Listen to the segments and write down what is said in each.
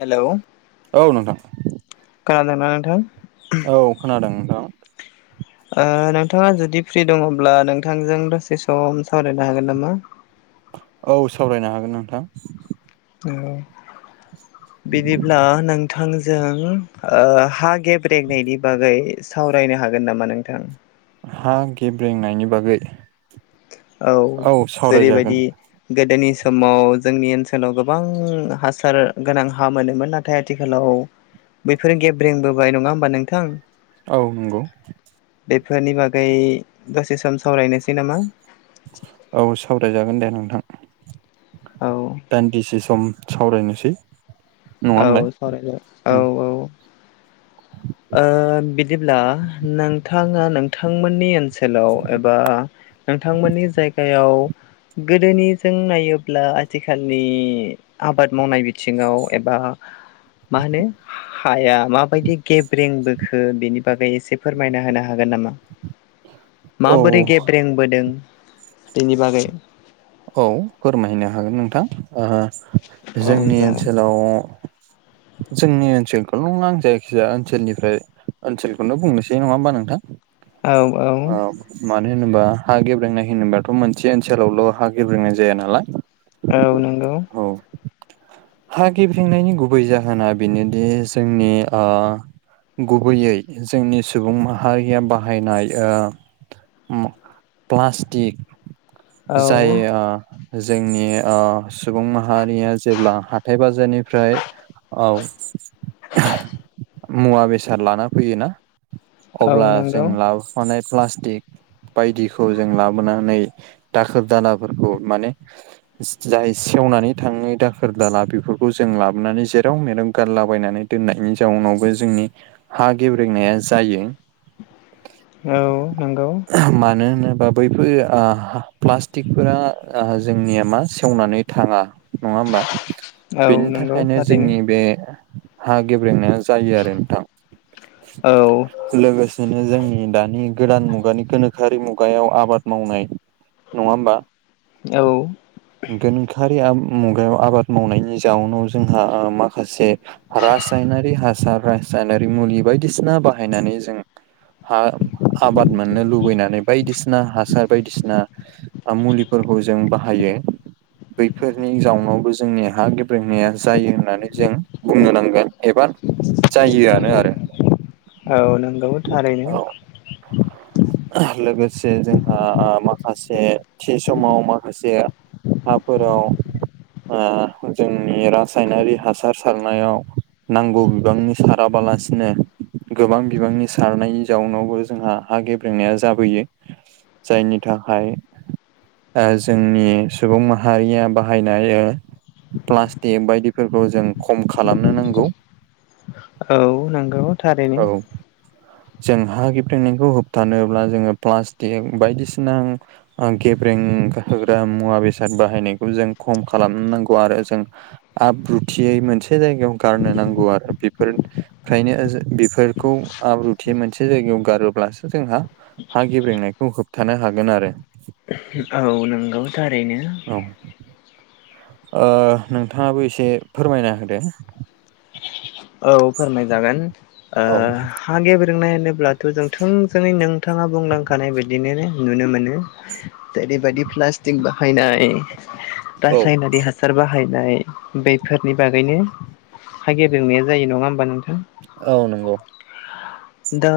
Hello औ नोंथां। खोनादों ना नोंथां? औ खोनादों नोंथां। ओ नोंथाङा जुदि फ्रि दङब्ला नोंथांजों दसे सम सावरायनो हागोन नामा? औ सावरायनो हागोन नोंथां। औ बिदिब्ला नोंथांजों ओ हा गेब्रेंनायनि बागै सावरायनो हागोन नामा नोंथां? हा गेब्रेंनायनि बागै। औ जेरैबायदि गोदोनि समाव जोंनि ओनसोलाव गोबां हासार गोनां हा मोनोमोन ना थाय आथिखालाव बैफोर गेब्रेंबोबाय नङा होमबा नोंथां? औ नंगौ। बेफोरनि बागै दसे सम सावरायनोसै नामा? औ सावरायजागोन दे नोंथां। औ दान्दिसे सम सावरायनोसै। नङा होमलाय औ सावरायजागोन औ औ। [inaudible] ओ बिदिब्ला नोंथाङा नोंथांमोननि ओन सोलाव एबा नोंथांमोननि जायगायाव गोदोनिजों नायोब्ला आथिखालनि आबाद मावनाय बिथिङाव एबा मा होनो हाया माबायदि गेब्रेंबोखो बेनि बागै एसे फोरमायना होनो हागोन नामा? औ माबोरै गेब्रेंबोदों बेनि बागै। औ फोरमायनो हागोन नोंथां। ओ औ जोंनि जागोन ओनसोलाव जोंनि ओनसोलखौल' नङा आं जायखिजाया ओनसोलनिफ्राय ओनसोलखौनो बुंनोसै नङा होमबा नोंथां? औ औ मानो होनोबा हा गेब्रेंनाय होनोबाथ' मोनसे ओनसोलावल' हा गेब्रेंनाय जाया नालाय। औ नंगौ। औ हा गेब्रेंनायनि गुबै जाहोना बेनोदि जोंनि ओ गुबैयै जोंनि सुबुं माहारिया बाहायनाय ओ म प्लास्टिक औ जाय ओ ओ जोंनि ओ सुबुं माहारिया जेब्ला हाथाय बाजारनिफ्राय औ मुवा बेसाद लाना फैयोना? औ अब्ला जों नंगौ लाबोफानाय प्लास्टिक बायदिखौ जों लाबोनानै दाखोर दालाफोरखौ माने जाय सेवनानै थांङै दाखोर दाला बेफोरखौ जों लाबोनानै जेराव मेराव गारला बायनानै दोननायनि जाउनावबो जोंनि हा गेब्रेंनाया जायो। औ नोंगौ। मानो होनोबा बैफोर आहा प्लाट टिकफोरा ओ जोंनिया मा सेवनानै थांङा नंङा होमबा? औ बेनि नंगौ थाखायनो थारैनो जोंनि बे हा गेब्रेंनाया जायो आरो नोंथां। औ लोगोसेनो जोंनि दानि गोदान मुगानि गोनोखोआरि मुगायाव आबाद मावनाय नंङा होमबा? औ गोनोखोआरि आ मुगायाव आबाद मावनायनि जाउनाव जोंहा ओ माखासे रासायनारि हासार रासायनारि मुलि बायदिसिना बाहायनानै जों हा आबाद मोननो लुबैनानै बायदिसिना हासार बायदिसिना आ मुलिफोरखौ जों बाहायो। बैफोरनि जाउनावबो जोंनि हा गेब्रेंनाया जायो होननानै जों बुंनो नांगोन एबा जायो आरो आरो। औ नोंगौ थारैनो। औ लोगोसे जोंहा आ माखासे थि समाव माखासे हाफोराव ओ जोंनि रासायनारि हासार सारनायाव नांगौ बिबांनि साराबालासिनो गोबां बिबांनि सारनायनि जाउनावबो जोंहा हा गेब्रेंनाया जाबोयो। जायनि थाखाय ओ जोंनि सुबुं माहारिया बाहायनाय ओ प्लास्टिक बायदिफोरखौ जों खम खालामनो नांगौ। औ नोंगौ थारैनो। औ जों हा गेब्रेंनायखौ होबथानोब्ला जोंङो प्लास्टिक बायदिसिना ओ गेब्रें होग्रा मुवा बेसाद बाहायनायखौ जों खम खालामनो नांगौ आरो जों आब्रुथियै मोनसे जायगायाव गारनो नांगौ आरो बेफोर फ्रायनो ओ जो बेफोरखौ आब्रुथियै मोनसे जायगायाव गारोब्लास जोंहा हा गेब्रेंनायखौ होबथानो हागोन आरो। औ नोंगौ थारैनो। औ ओ नोंथांङाबो एसे फोरमायना होदो। औ फोरमाय जागोन ओ औ हा गेब्रेंनाय होनोब्लाथ' जों थोंजोंयै नों थांङा बुंलांखानाय बायदिनो नुनो मोनो जेरैबायदि प्लास्टिक बाहायनाय रासायनारि हासार बाहायनाय बैफोरनि बागैनो जोंनाया जायो नंङा होमबा नोंथां? औ नंगौ। दा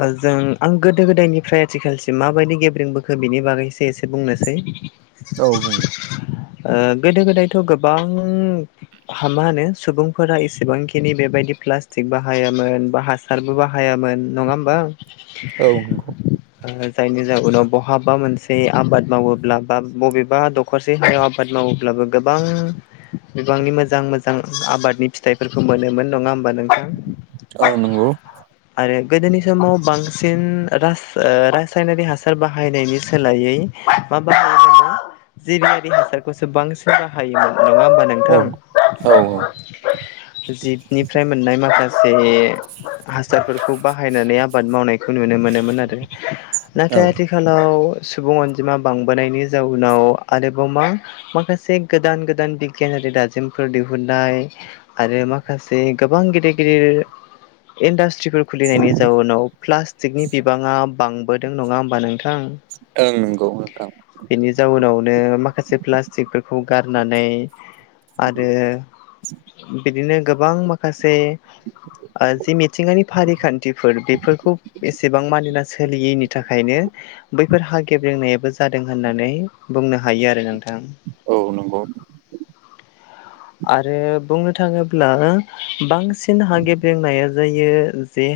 ओ जों आं गोदो गोदायनिफ्राय आथिखालसिम माबायदि गेब्रेंबोखो बिनि बागैसो एसे बुंनोसै। औ बुं दे। ओ गोदो गोदायथ' गोबां हा मा होनो सुबुंफोरा इसेबांखिनि बेबायदि प्लास्टिक बाहायामोन बा हासारबो बाहायामोन नङा होमबा। औ नंखौ। ओ जायनि जाहनाव बहाबा मोनसे आबाद मावोब्ला बा बबेबा द खरसे होनायाव आबाद मावोब्लाबो गोबां बिबांनि मोजां मोजां आबादनि फिथाइफोरखौ मोनोमोन नंङा होमबा नोंथां? औ नंगौ। आरो गोदोनि समाव बांसिन रासा ओ-रासायनारि हासार बाहायनायनि सोलायै मा बाहायोमोननो जिबियारि हासारखौसो बांसिन बाहायोमोन नङा होमबा नों औ औ जिबनिफ्राय मोननाय माखासे हासारफोरखौ बाहायनानै आबाद मावनायखौ नुनो मोनोमोन आरो औ नाथाय आथिखा लाव सुबुं अनजिमा बांबोनायनि जाउनाव आरोबाव मा माखासे गोदान गोदान बिगियानारि दाजेम फोर दिहुननाय आरो माखासे गोबां गिदिर गिदिर इन्डास्ट्रिफोर खुलिनायनि जाउनाव प्लास्टिकनि बिबाङा बांबोदों नङा होमबा नोंथां। ओं नंगौ नोंथां बेनि जाउनावनो माखासे प्लास्टिकफोरखौ गारनानै आरो बिदिनो गोबां माखासे जि मिथिंगानि फारिखान्थिफोर बेफोरखौ एसेबां मानिना सोलियैनि थाखायनो बैफोर हा गेब्रेंनायाबो जादों होननानै बुंनो हायो आरो नोंथां। औ नंगौ आरो बुंनो थाङोब्ला बांसिन हा ब्रेंनाया जायो जे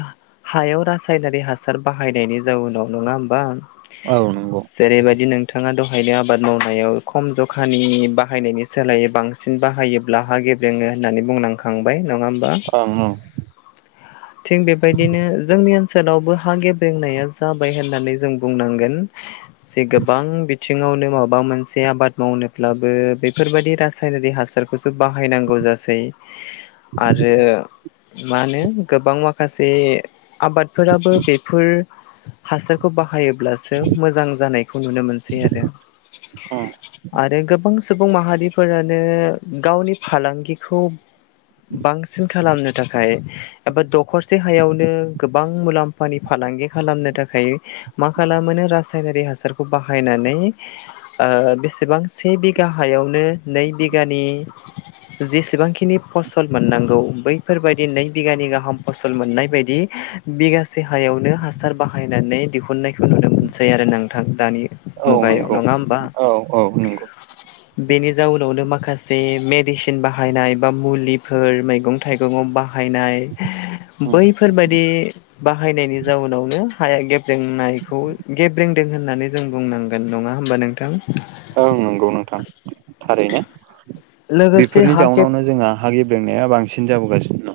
हायाव रासायनारि हासार बाहायनायनि जाउनाव नङा होमबा। औ नंगौ जेरैबायदि नोंथाङा दहायनो आबाद मावनायाव खम जखानि बाहायनायनि सोलायै बांसिन बाहायोब्ला हा गेब्रेङो होननानै बुंनांखांबाय नङा होमबा। ओं ओं थिग बेबायदिनो जोंनि ओनसोलावबो हा गेब्रेंनाया जाबाय होननानै जों बुंनांगोन। जे गोबां बिथिङावनो माबा मोनसे आबाद मावनोब्लाबो बेफोरबायदि रास रासायनारि हासारखौसो बाहायनांगौ जासै आरो मा होनो गोबां माखासे आबादफोराबो बेफोर हासारखौ बाहायोब्लासो मोजां जानायखौ नुनो मोनसै आरो। ओं आरो गोबां सुबुं माहारिफोरानो गावनि फालांगिखौ बांसिन खालामनो थाखाय एबा दखरसे हायावनो गोबां मुलाम्फानि फालांगि खालामनो थाखाय मा खालामोनो रासायनारि हासारखौ बाहायनानै ओ बेसेबां से बिगा हायावनो नै बिगानि जेसेबांखिनि फसल मोननांगौ बैफोरबायदि नै बिगानि गाहाम फसल मोननाय बायदि बिगासे हायावनो हासार बाहायनानै दिहुननायखौ नुनो मोनसै आरो नोंथां दानि औ मुगायाव नंगौ नङा होमबा औ औ नंगौ बेनि जाउनावनो माखासे मेडिसिन बाहायनाय बा मुलिफोर मैगं थाइगंआव बाहाय हायनाय उम बैफोरबायदि बाहायनायनि जाउनावनो हाया गेब नायखौ गेब्रेंदों होननानै जों बुंनांगोन नङा होमबा नोंथां। ओं नंगौ नोंथां थारैनो लोगोसे बेफोरनि हा गेब जाउनावनो जोंहा हा गेब्रेंनाया बांसिन जाबोगासिनो दं।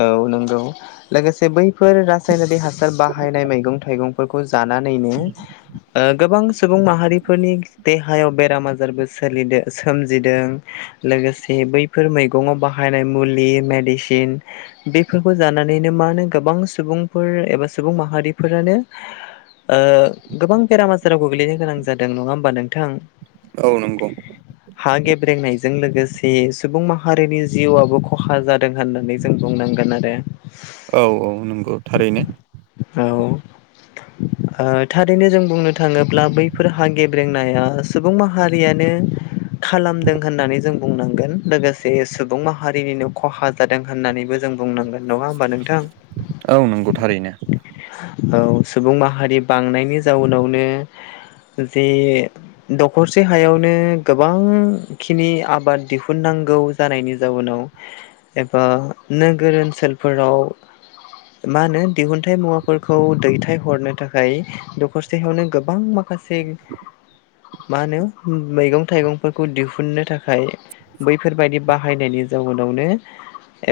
औ नंगौ लोगोसे बैफोर रासायनारि हासार बाहायनाय मैगं थाइगं फोरखौ जानानैनो ओ गोबां सुबुं माहारिफोरनि देहायाव बेराम आजारबो सोलिदों सोमजिदों लोगोसे बै बेफोर मैगंव बाहायनाय मुलि मेडिसिन बेफोरखौ जानानैनो मा होनो गोबां सुबुंफोर एबा सुबुं माहारिफोरानो ओ गोबां बेराम आजाराव गोग्लैनो गोनां जादों नङा होमबा नोंथां? औ नंगौ हा गेब्रेंनायजों लोगोसे सुबुं माहारिनि जिउआबो खहा जादों होननानै जों बुंनांगोन आरो औ औ नंगौ थारैनो। औ ओ थारैनो जों बुंनो थाङोब्ला बैफोर हा गेब्रें नाया सुबुं माहारियानो खालामदों होननानै जों बुंनांगोन लोगोसे सुबुं माहारिनिनो ख'हा जादों। होननानैबो जों बुंनांगोन नङा होमबा नोंथां? औ नंगौ थारैनो औ सुबुं माहारि बांनायनि जाउनावनो जे दखरसे हायावनो गोबां खिनि आबाद दिहुननांगौ जानायनि जाउनाव ओ नोगोर ओनसोलफोराव मा होनो दिहुनथाइ मुवाफोरखौ दैथाय हरनो थाखाय दखरथायावनो गोबां मा खासे मा होनो मैगं थाइगंफोरखौ दिहुननो थाखाय बैफोरबायदि बाहायनायनि जाउनावनो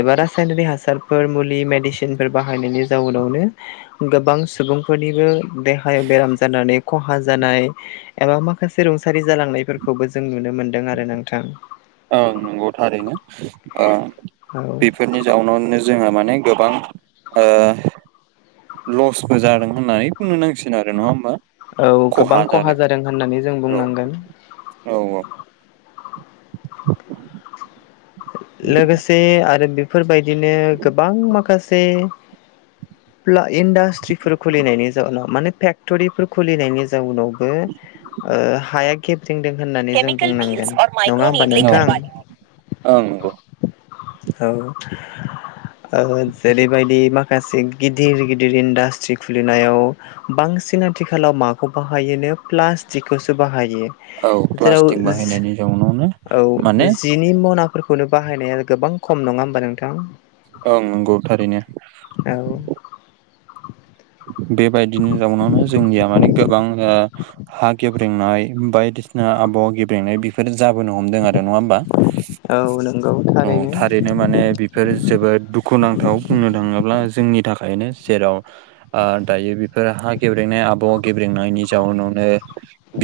एबा रासायनारिक हासारफोर मुलि मेडिसिनफोर बाहायनायनि जाउनावनो गोबां सुबुंफोरनिबो देहायाव बेराम जानानै खहा जानाय एबा माखासे रुंसारि जालांनायफोरखौबो जों नुनो मोनदों आरो नोंथां। ओं नंगौ थारैनो ओ। औ। बे फोरनि जाउनावनो जोंहा माने गोबां ओ लसबो जादों होननानै बुंनो नांसिगोन आरो नङा होमबा? औ गोबां खहा जादों होननानै जों बुंनांगोन। औ-औ। लोगोसे आरो बेफोरबायदिनो गोबां माखासे ब्ला इन्डास्ट्रिफोर खुलिनायनि जाउनाव माने फेक्ट'रिफोर खुलिनायनि जाउनाव बो हाया गेब्रंदों होननानै जों केमिकेल पिल्स बुंनांगोन और माइक्र' नङा होमबा निडलिंग नोंथां? करवा ओं नंगौ। औ। ओ जेरैबायदि माखासे गिदिर गिदिर इन्डास्ट्रि खुलिनायाव बांसिन आथिखालाव माखौ बाहायोनो प्लास्टिकखौसो बाहायो। औ जेराव प्लास्टिक बाहायनायनि जाउनावनो माने नि मनाफोरखौनो बाहायनाया गोबां खम नङा होमबा नोंथां? ओं नंगौ थारैनो। औ। बेबायदिनि जाउनावनो जोंनिया माने गोबां हा गेब्रेंनाय बायदिसिना आबहावा गेब्रेनाय बि फोर जाबोनो हमदों आरो नङा होमबा औ नंगौ औ थारैनो माने बेफोर जोबोद दुखुनांथाव बुंनो थाङोब्ला जोंनि थाखायनो जेराव ओ दायो बेफोर हा गेब्रेनाय आबौ गेब्रेनायनि जाउनावनो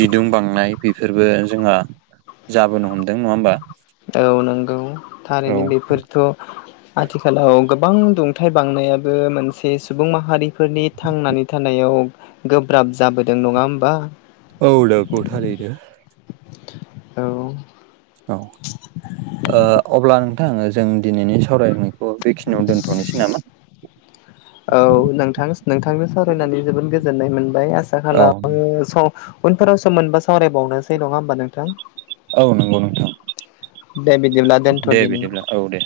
बिदुं बांनाय बेफोरबो जोंहा जाबोनो हमदों नङा होमबा? औ नंगौ औ थारैनो बेफोरथ'। आथिखालाव गोबां दुंथाइ बांनायाबो मोनसे सुबुं माहारिफोरनि थांनानै थानायाव गोब्राब जाबोदों नङा होमबा? औ नंगौ थारैनो। औ। औ। ओ अब्ला नोंथां ओ जों दिनैनि सावरायनायखौ बेखि [unintelligible] दोनथ'नोसै नामा औ नोंथांस। नोंथांजों सावरायनानै जोबोद गोजोननाय मोनबाय। आसा औ खालामो [unintelligible] उनफोराव सम मोनबा सावरायबावनोसै नङा होमबा नोंथां। औ नंगौ नोंथां दे बिदिब्ला दोनथ' दे दिनि? बिदिब्ला औ दे।